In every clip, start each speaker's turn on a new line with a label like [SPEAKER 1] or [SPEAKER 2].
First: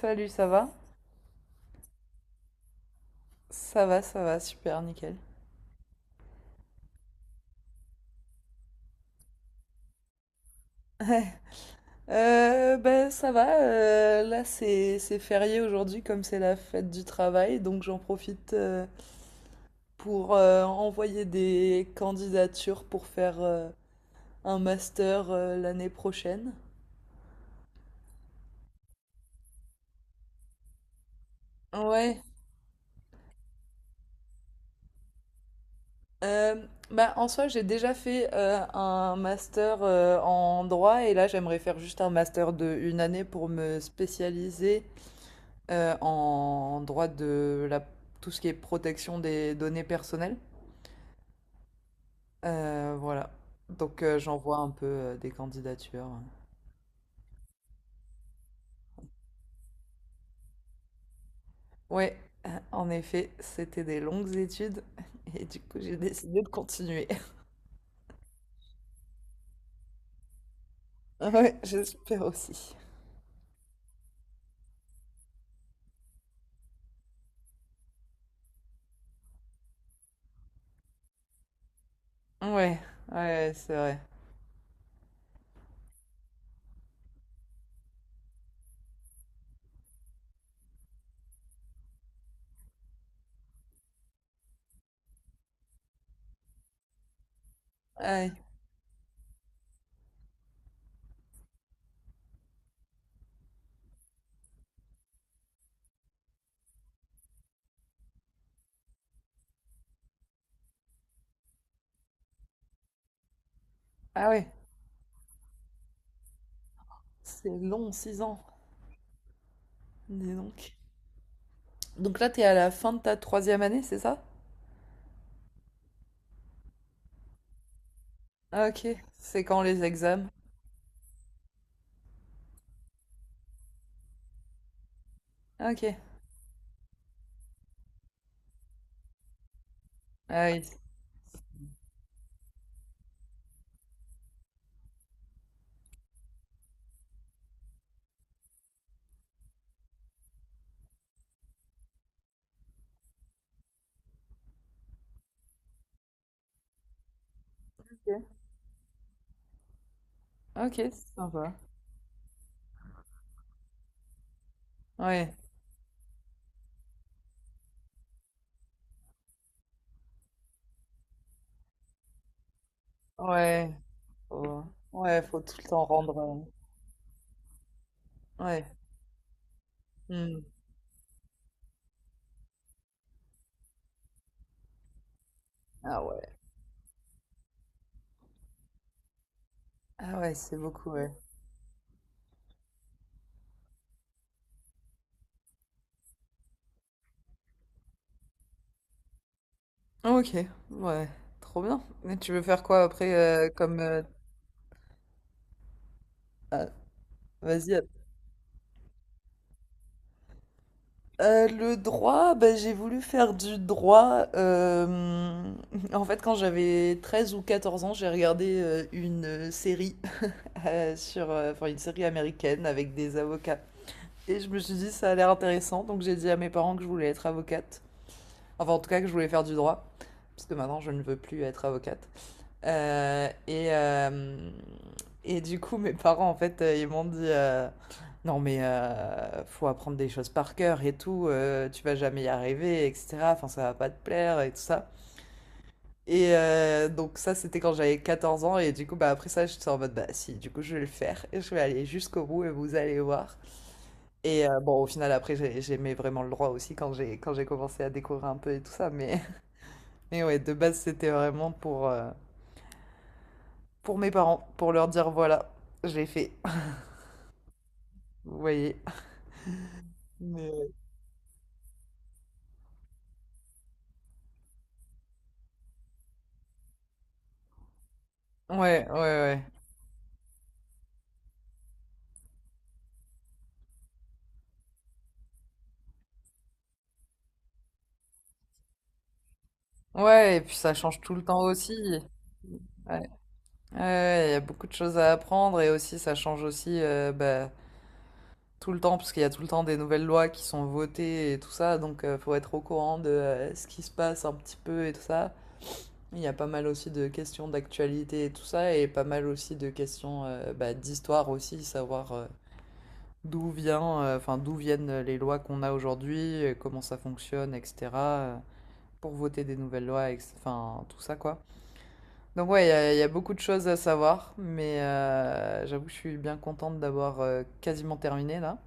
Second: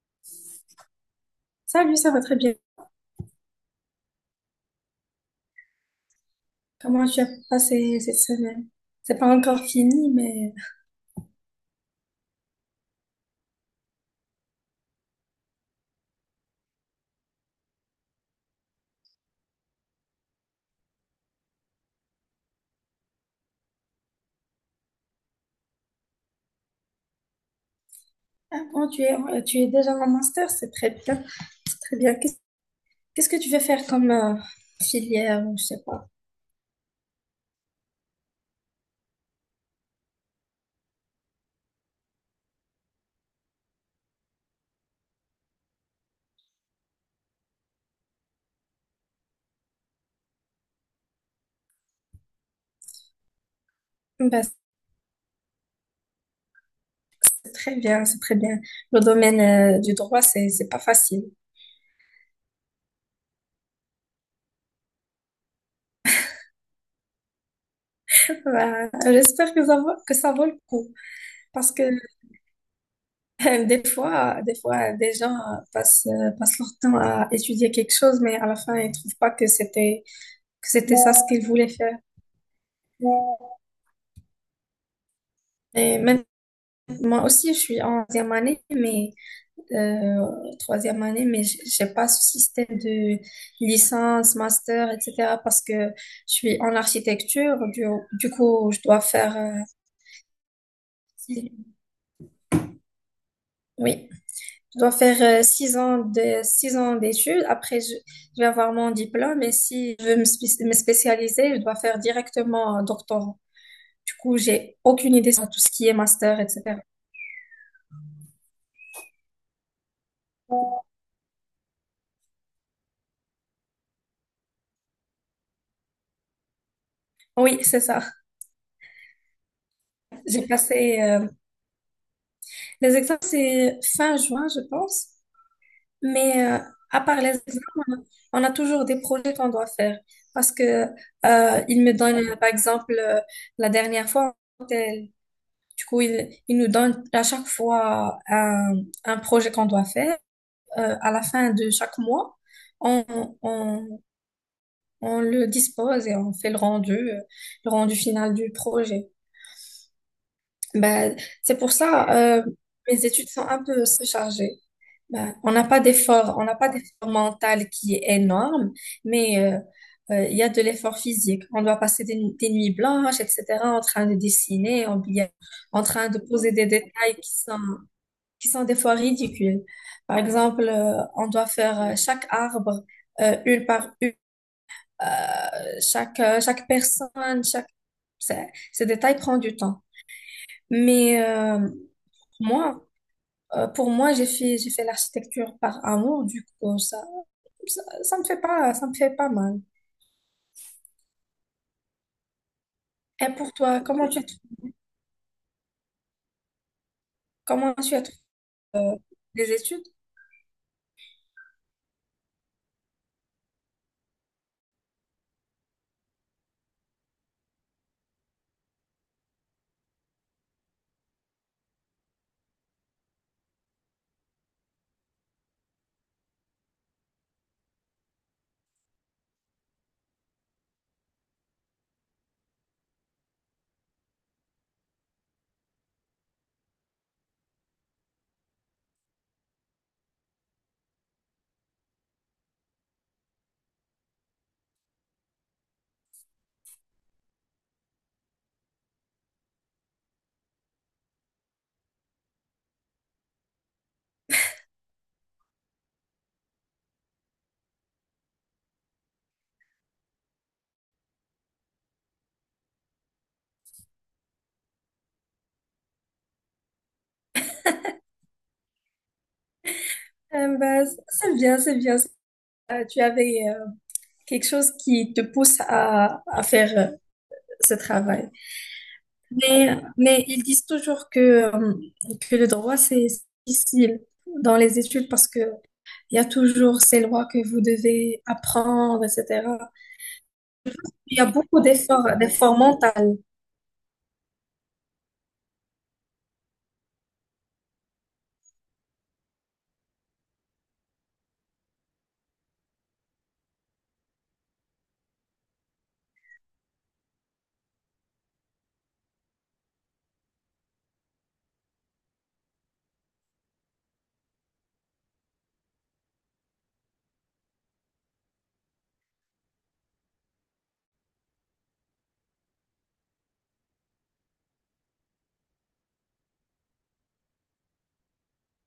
[SPEAKER 1] Salut, ça va?
[SPEAKER 2] Salut, ça va très bien.
[SPEAKER 1] Ça va, ça va, super, nickel.
[SPEAKER 2] Comment tu as passé cette semaine? C'est pas encore fini, mais
[SPEAKER 1] Ben ça va, là c'est férié aujourd'hui comme c'est la fête du travail, donc j'en profite pour envoyer des candidatures pour faire un master l'année prochaine.
[SPEAKER 2] ah bon, tu es déjà en master, c'est très bien, très bien.
[SPEAKER 1] Ouais,
[SPEAKER 2] Qu'est-ce que tu veux faire comme filière, ou je sais pas.
[SPEAKER 1] euh, bah en soi j'ai déjà fait un master en droit et là j'aimerais faire juste un master de une année pour me spécialiser en droit de la, tout ce qui est protection des données personnelles. Voilà. Donc
[SPEAKER 2] Bah,
[SPEAKER 1] j'envoie un peu des candidatures.
[SPEAKER 2] c'est très bien. Le domaine du droit, c'est pas facile.
[SPEAKER 1] Ouais, en effet, c'était des longues études et du coup j'ai décidé de continuer.
[SPEAKER 2] Bah, j'espère que ça vaut le coup,
[SPEAKER 1] Ouais,
[SPEAKER 2] parce que
[SPEAKER 1] j'espère aussi.
[SPEAKER 2] des fois, des gens euh, passent leur temps à étudier quelque chose, mais à la fin, ils trouvent pas que c'était ça ce qu'ils voulaient faire.
[SPEAKER 1] Ouais, ouais, c'est vrai.
[SPEAKER 2] Et même Moi aussi, je suis en deuxième année, mais euh, troisième année, mais j'ai pas ce système de licence, master, etc. parce que je suis en architecture. Du, du
[SPEAKER 1] Ouais.
[SPEAKER 2] coup, je dois faire, six- oui, 6 ans d'études. Après, je vais avoir mon diplôme. Et si je veux me spécialiser, je dois faire directement un doctorat. Du
[SPEAKER 1] Ah
[SPEAKER 2] coup,
[SPEAKER 1] ouais,
[SPEAKER 2] j'ai aucune idée sur tout ce qui est master, etc.
[SPEAKER 1] c'est long, 6 ans. Dis donc. Donc là, t'es à la fin de ta troisième année, c'est ça?
[SPEAKER 2] Oui, c'est ça.
[SPEAKER 1] Ah, ok, c'est quand les examens?
[SPEAKER 2] J'ai passé Les examens, c'est fin juin, je pense.
[SPEAKER 1] Ok.
[SPEAKER 2] Mais à part les examens, on a toujours des projets qu'on doit faire.
[SPEAKER 1] Ah
[SPEAKER 2] Parce que
[SPEAKER 1] oui.
[SPEAKER 2] ils me donne par exemple, la dernière fois, elle- du coup, ils il nous donne à chaque fois un projet qu'on doit faire. À la fin de chaque mois, on, on, on le dispose et on fait le rendu final
[SPEAKER 1] Ok,
[SPEAKER 2] du projet.
[SPEAKER 1] ok, c'est
[SPEAKER 2] Ben,
[SPEAKER 1] sympa.
[SPEAKER 2] c'est pour ça, mes études sont un peu surchargées.
[SPEAKER 1] Ouais.
[SPEAKER 2] Ben, on n'a pas d'effort mental qui est énorme, mais il y a de l'effort physique. On doit passer des nuits blanches, etc.,
[SPEAKER 1] Ouais,
[SPEAKER 2] en train de
[SPEAKER 1] faut
[SPEAKER 2] dessiner,
[SPEAKER 1] ouais, faut tout le
[SPEAKER 2] en
[SPEAKER 1] temps
[SPEAKER 2] train de
[SPEAKER 1] rendre.
[SPEAKER 2] poser des détails qui
[SPEAKER 1] Ouais.
[SPEAKER 2] sont des fois ridicules. Par
[SPEAKER 1] Mmh.
[SPEAKER 2] exemple, on doit faire chaque arbre, une par une, euh,
[SPEAKER 1] Ah
[SPEAKER 2] chaque,
[SPEAKER 1] ouais.
[SPEAKER 2] euh, chaque personne, chaque... Ces détails prennent du temps.
[SPEAKER 1] Ah ouais, c'est beaucoup, ouais.
[SPEAKER 2] Mais moi, pour moi, j'ai fait l'architecture par amour, du coup, ça. Ça me fait pas, ça me fait pas mal.
[SPEAKER 1] OK, ouais, trop bien. Mais tu veux faire quoi
[SPEAKER 2] Et
[SPEAKER 1] après?
[SPEAKER 2] pour
[SPEAKER 1] Comme,
[SPEAKER 2] toi,
[SPEAKER 1] heu, vas-y,
[SPEAKER 2] comment tu as trouvé euh, les études?
[SPEAKER 1] le droit, bah, j'ai voulu faire du droit, en fait, quand j'avais 13 ou 14 ans, j'ai regardé, une, série, sur, enfin, une série américaine avec des avocats et je me suis dit: «Ça a l'air intéressant», donc j'ai dit à mes parents que je voulais être avocate. Enfin, en tout cas, que je voulais faire du droit, puisque maintenant je ne veux plus être avocate. Euh, et, euh, et du coup, mes parents, en fait, ils m'ont dit non, mais faut apprendre des choses par cœur et tout, tu vas jamais y arriver, etc. Enfin, ça va pas te plaire et tout ça. Et donc, ça, c'était quand j'avais 14 ans, et du coup, bah, après ça, j'étais en mode bah, si, du coup, je vais le faire, et je vais aller jusqu'au bout, et vous allez voir. Et bon, au final, après, j'aimais vraiment le droit aussi quand j'ai commencé à découvrir un peu et tout ça, mais. Mais ouais, de base, c'était vraiment pour mes parents, pour leur dire voilà, j'ai fait. Vous voyez. Mais...
[SPEAKER 2] Ben, c'est bien. Tu avais quelque chose qui te pousse à faire ce travail.
[SPEAKER 1] Ouais, ouais, ouais.
[SPEAKER 2] Mais ils disent toujours que le droit, c'est difficile dans les études parce que il y a toujours ces lois que vous devez apprendre, etc.
[SPEAKER 1] Ouais, et puis ça change tout
[SPEAKER 2] Il y
[SPEAKER 1] le
[SPEAKER 2] a
[SPEAKER 1] temps
[SPEAKER 2] beaucoup
[SPEAKER 1] aussi.
[SPEAKER 2] d'efforts
[SPEAKER 1] Ouais,
[SPEAKER 2] mentaux.
[SPEAKER 1] ouais, ouais, il y a beaucoup de choses à apprendre et aussi ça change aussi bah, tout le temps parce qu'il y a tout le temps des nouvelles lois qui sont votées et tout ça, donc il faut être au courant de ce qui se passe un petit peu et tout ça. Il y a pas mal aussi de questions d'actualité et tout ça et pas mal aussi de questions bah, d'histoire aussi, savoir enfin, d'où viennent les lois qu'on a aujourd'hui, comment ça fonctionne, etc. euh, pour voter des nouvelles lois, enfin, tout ça, quoi. Donc, ouais, il y a beaucoup de choses à savoir, mais j'avoue que je suis bien contente d'avoir quasiment terminé là.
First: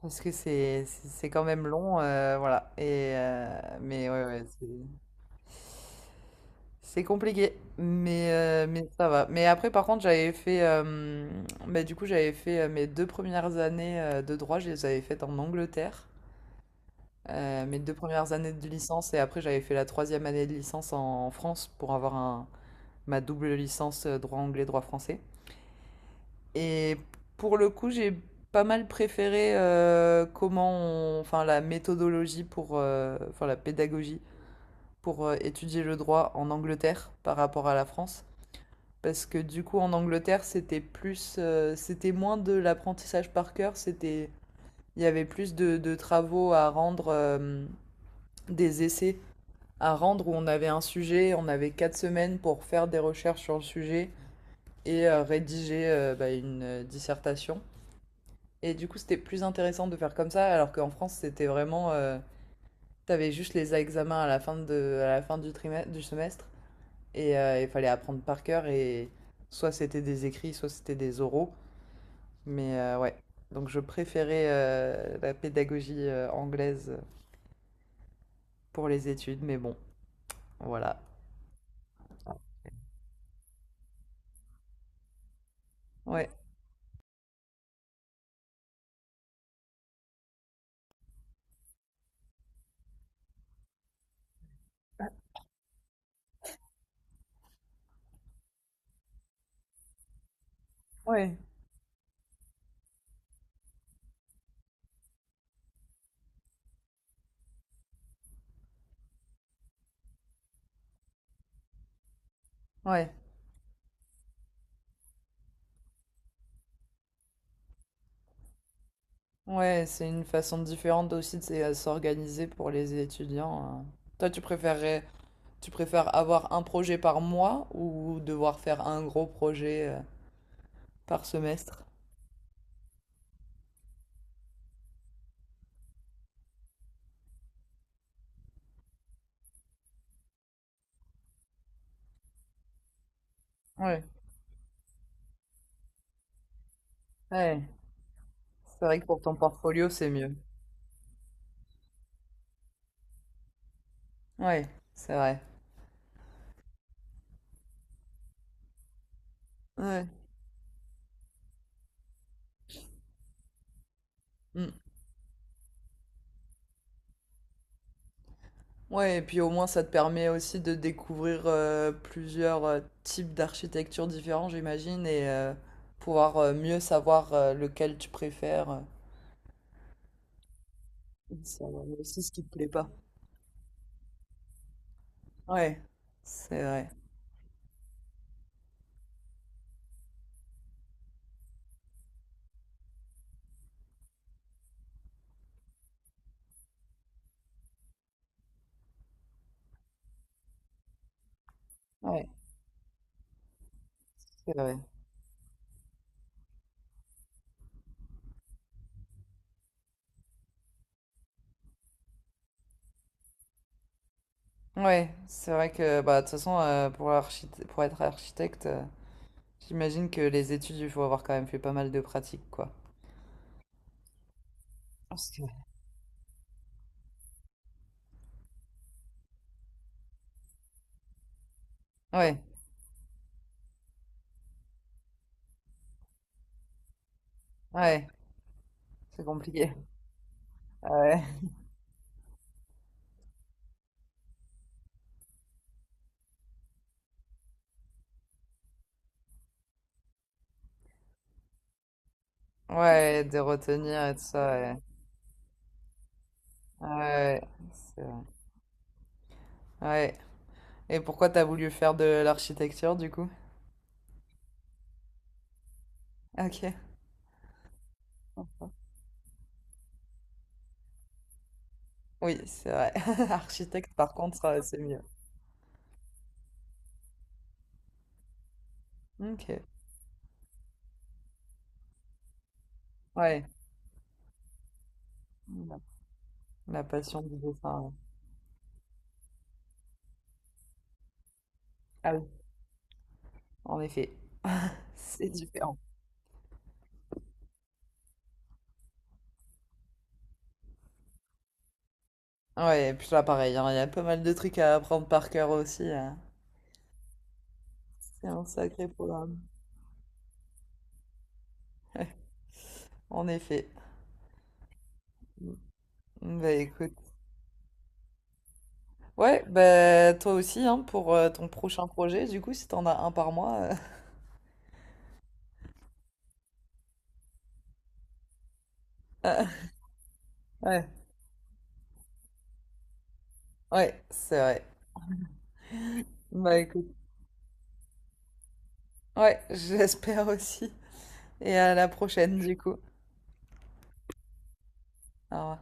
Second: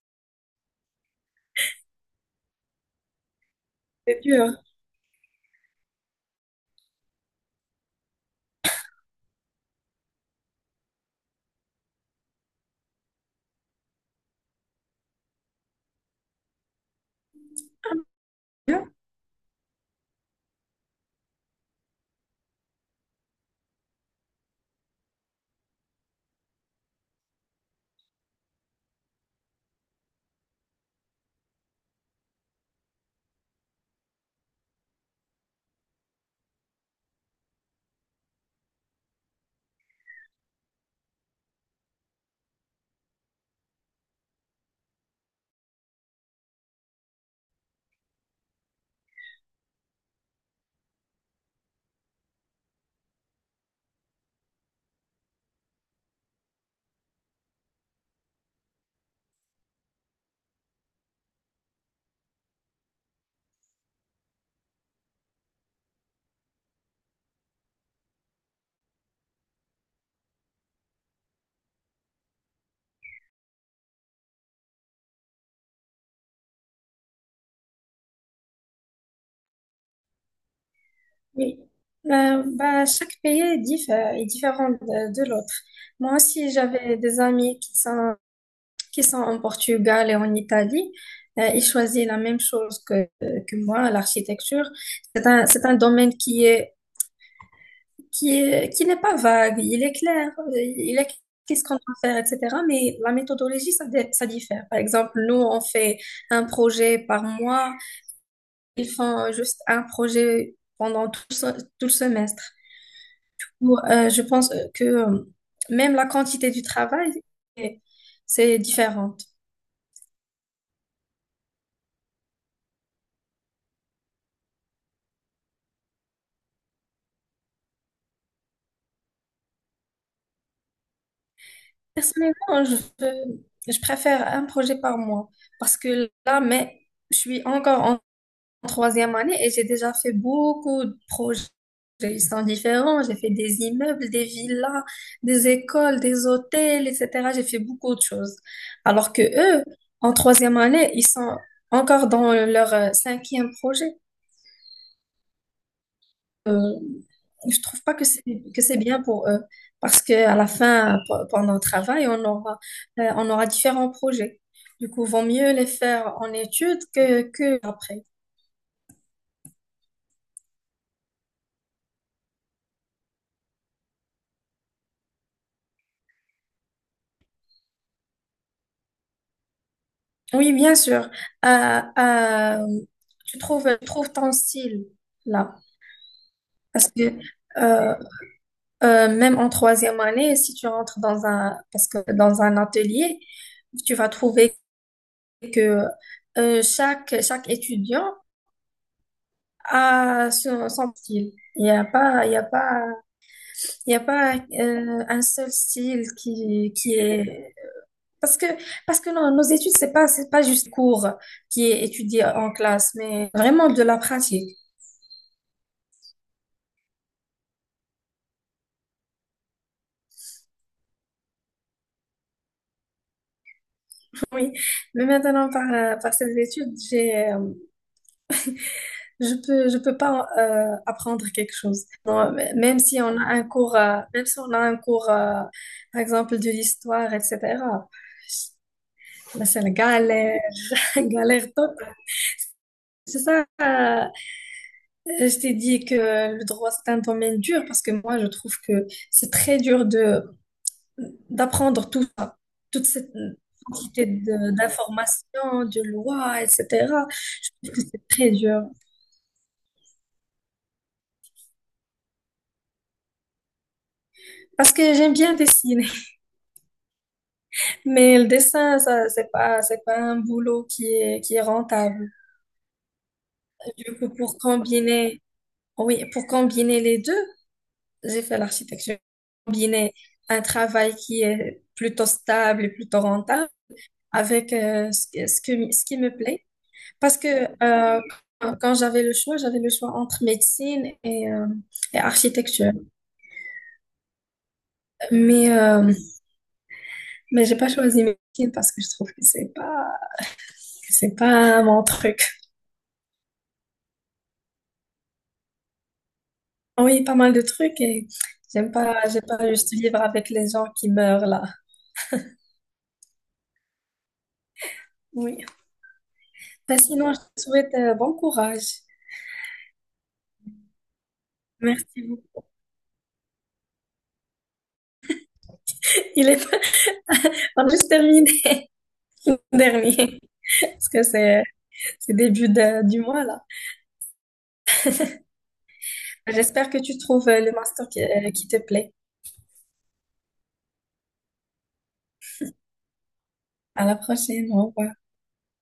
[SPEAKER 1] Parce que c'est quand même long, voilà. Mais
[SPEAKER 2] C'est
[SPEAKER 1] ouais, ouais,
[SPEAKER 2] dur.
[SPEAKER 1] c'est compliqué, mais ça va. Mais après, par contre, j'avais fait, bah, du coup, j'avais fait mes 2 premières années de droit, je les avais faites en Angleterre. Mes 2 premières années de licence et après j'avais fait la troisième année de licence en France pour avoir ma double licence droit anglais, droit français. Et pour le coup, j'ai pas mal préféré enfin la méthodologie enfin la pédagogie pour étudier le droit en Angleterre par rapport à la France. Parce que du coup, en Angleterre, c'était moins de l'apprentissage par cœur, c'était, il y avait plus de travaux à rendre, des essais à rendre où on avait un sujet, on avait 4 semaines pour faire des recherches sur le sujet et rédiger une dissertation. Et du coup, c'était plus intéressant de faire comme ça, alors qu'en France, c'était vraiment. T'avais juste les examens à la fin, à la fin du trimestre, du semestre et il fallait apprendre par cœur et soit c'était des écrits, soit c'était des oraux. Ouais, donc je préférais la pédagogie anglaise pour les études, mais bon, voilà.
[SPEAKER 2] Oui, bah, chaque pays est, est différent de l'autre. Moi
[SPEAKER 1] Ouais,
[SPEAKER 2] aussi, j'avais des amis qui sont en Portugal et en Italie. Ils choisissent la même chose que moi, l'architecture. C'est un domaine qui n'est pas vague, il est clair, il est
[SPEAKER 1] ouais,
[SPEAKER 2] qu'est-ce qu'on doit faire, etc. Mais la méthodologie, ça diffère. Par exemple, nous, on fait un projet par mois. Ils font juste un projet pendant tout le semestre.
[SPEAKER 1] ouais.
[SPEAKER 2] Ou je pense que même la quantité du travail, c'est c'est différente.
[SPEAKER 1] Ouais, c'est une façon différente aussi de s'organiser pour les étudiants, hein. Toi, tu préfères avoir un projet par mois ou devoir faire un gros projet par semestre?
[SPEAKER 2] Personnellement, je préfère un projet par mois parce que là, mais je suis encore en troisième année et j'ai déjà fait beaucoup de projets. Ils sont différents. J'ai fait des
[SPEAKER 1] Ouais,
[SPEAKER 2] immeubles, des villas, des écoles, des hôtels, etc. J'ai fait
[SPEAKER 1] ouais.
[SPEAKER 2] beaucoup de choses.
[SPEAKER 1] C'est vrai que
[SPEAKER 2] Alors
[SPEAKER 1] pour
[SPEAKER 2] que
[SPEAKER 1] ton
[SPEAKER 2] eux,
[SPEAKER 1] portfolio, c'est
[SPEAKER 2] en
[SPEAKER 1] mieux.
[SPEAKER 2] troisième année, ils sont encore dans leur cinquième projet.
[SPEAKER 1] Ouais, c'est vrai.
[SPEAKER 2] Euh, je trouve pas que c'est bien pour eux parce
[SPEAKER 1] Ouais.
[SPEAKER 2] que à la fin pendant le travail on aura différents projets
[SPEAKER 1] Mm.
[SPEAKER 2] du coup vaut mieux les faire en études que après.
[SPEAKER 1] Ouais, et puis au moins, ça te permet aussi de découvrir plusieurs types d'architecture différents, j'imagine, et pouvoir mieux savoir lequel tu préfères.
[SPEAKER 2] Oui, bien sûr.
[SPEAKER 1] Et
[SPEAKER 2] Euh,
[SPEAKER 1] savoir aussi ce qui te
[SPEAKER 2] euh,
[SPEAKER 1] plaît pas.
[SPEAKER 2] tu trouves ton style là
[SPEAKER 1] Ouais, c'est vrai.
[SPEAKER 2] parce que euh, même en troisième année si tu rentres dans un atelier tu vas trouver que chaque étudiant son style. Il n'y a pas,
[SPEAKER 1] Ouais,
[SPEAKER 2] il y a pas, il y a pas
[SPEAKER 1] c'est vrai.
[SPEAKER 2] un seul style qui est... Parce que, parce que non, nos études, c'est pas juste cours qui est étudié en classe, mais vraiment de la pratique.
[SPEAKER 1] Ouais, c'est vrai que bah, de toute façon, pour être architecte, j'imagine que les études, il faut avoir quand même fait pas mal de pratiques, quoi.
[SPEAKER 2] Oui. Mais
[SPEAKER 1] Parce que-
[SPEAKER 2] maintenant, par ces études, je peux pas apprendre quelque chose. Moi,
[SPEAKER 1] Ouais,
[SPEAKER 2] m- même si on a un cours, même si on a un cours, par exemple, de l'histoire, etc.,
[SPEAKER 1] ouais, c'est
[SPEAKER 2] mais c'est la
[SPEAKER 1] compliqué.
[SPEAKER 2] galère,
[SPEAKER 1] Ouais,
[SPEAKER 2] galère totale. C'est ça, je t'ai dit que le droit, c'est un domaine dur parce que moi, je trouve que c'est très dur de d'apprendre tout ça, toute cette
[SPEAKER 1] ouais, de retenir
[SPEAKER 2] quantité
[SPEAKER 1] et tout ça,
[SPEAKER 2] de-
[SPEAKER 1] ouais.
[SPEAKER 2] d'informations, de lois, etc.
[SPEAKER 1] Ouais,
[SPEAKER 2] Je trouve que
[SPEAKER 1] c'est
[SPEAKER 2] c'est
[SPEAKER 1] vrai.
[SPEAKER 2] très dur.
[SPEAKER 1] Ouais. Et pourquoi t'as voulu faire de l'architecture, du coup?
[SPEAKER 2] Parce que j'aime bien dessiner,
[SPEAKER 1] Ok.
[SPEAKER 2] mais le dessin, ça, c'est pas un boulot qui est rentable.
[SPEAKER 1] Oui, c'est vrai. Architecte,
[SPEAKER 2] Du coup,
[SPEAKER 1] par
[SPEAKER 2] pour
[SPEAKER 1] contre, c'est mieux.
[SPEAKER 2] combiner, oui, pour combiner les deux, j'ai fait l'architecture.
[SPEAKER 1] Ok.
[SPEAKER 2] Combiner un travail qui est plutôt stable et plutôt
[SPEAKER 1] Ouais.
[SPEAKER 2] rentable avec
[SPEAKER 1] La
[SPEAKER 2] ce qui me plaît.
[SPEAKER 1] la
[SPEAKER 2] Parce
[SPEAKER 1] passion
[SPEAKER 2] que
[SPEAKER 1] du dessin, ouais.
[SPEAKER 2] euh, quand j'avais le choix entre médecine et
[SPEAKER 1] Ah oui,
[SPEAKER 2] architecture.
[SPEAKER 1] en effet. C'est
[SPEAKER 2] Mais,
[SPEAKER 1] différent.
[SPEAKER 2] euh, mais j'ai pas choisi médecine parce que je trouve que c'est pas mon truc.
[SPEAKER 1] Ouais, et puis là, pareil, hein, il y a pas mal de trucs à apprendre par cœur aussi, hein.
[SPEAKER 2] Ah oui, pas mal de trucs et
[SPEAKER 1] C'est un sacré
[SPEAKER 2] j'aime
[SPEAKER 1] programme.
[SPEAKER 2] pas juste vivre avec les gens qui meurent là.
[SPEAKER 1] En effet.
[SPEAKER 2] Oui.
[SPEAKER 1] Mm, Bah
[SPEAKER 2] Ben,
[SPEAKER 1] écoute.
[SPEAKER 2] sinon, je te souhaite bon courage.
[SPEAKER 1] Ouais, bah toi aussi, hein, pour ton prochain
[SPEAKER 2] Merci
[SPEAKER 1] projet, du
[SPEAKER 2] beaucoup.
[SPEAKER 1] coup, si t'en as un par mois.
[SPEAKER 2] Il est on a juste terminé. Le
[SPEAKER 1] euh,
[SPEAKER 2] dernier,
[SPEAKER 1] Ouais,
[SPEAKER 2] parce que c'est début du mois là.
[SPEAKER 1] ouais, c'est vrai. Bah
[SPEAKER 2] J'espère que
[SPEAKER 1] écoute,
[SPEAKER 2] tu trouves le master qui qui te plaît.
[SPEAKER 1] ouais, j'espère aussi. Et à la prochaine, du coup. Au
[SPEAKER 2] À la prochaine. Au revoir.
[SPEAKER 1] revoir.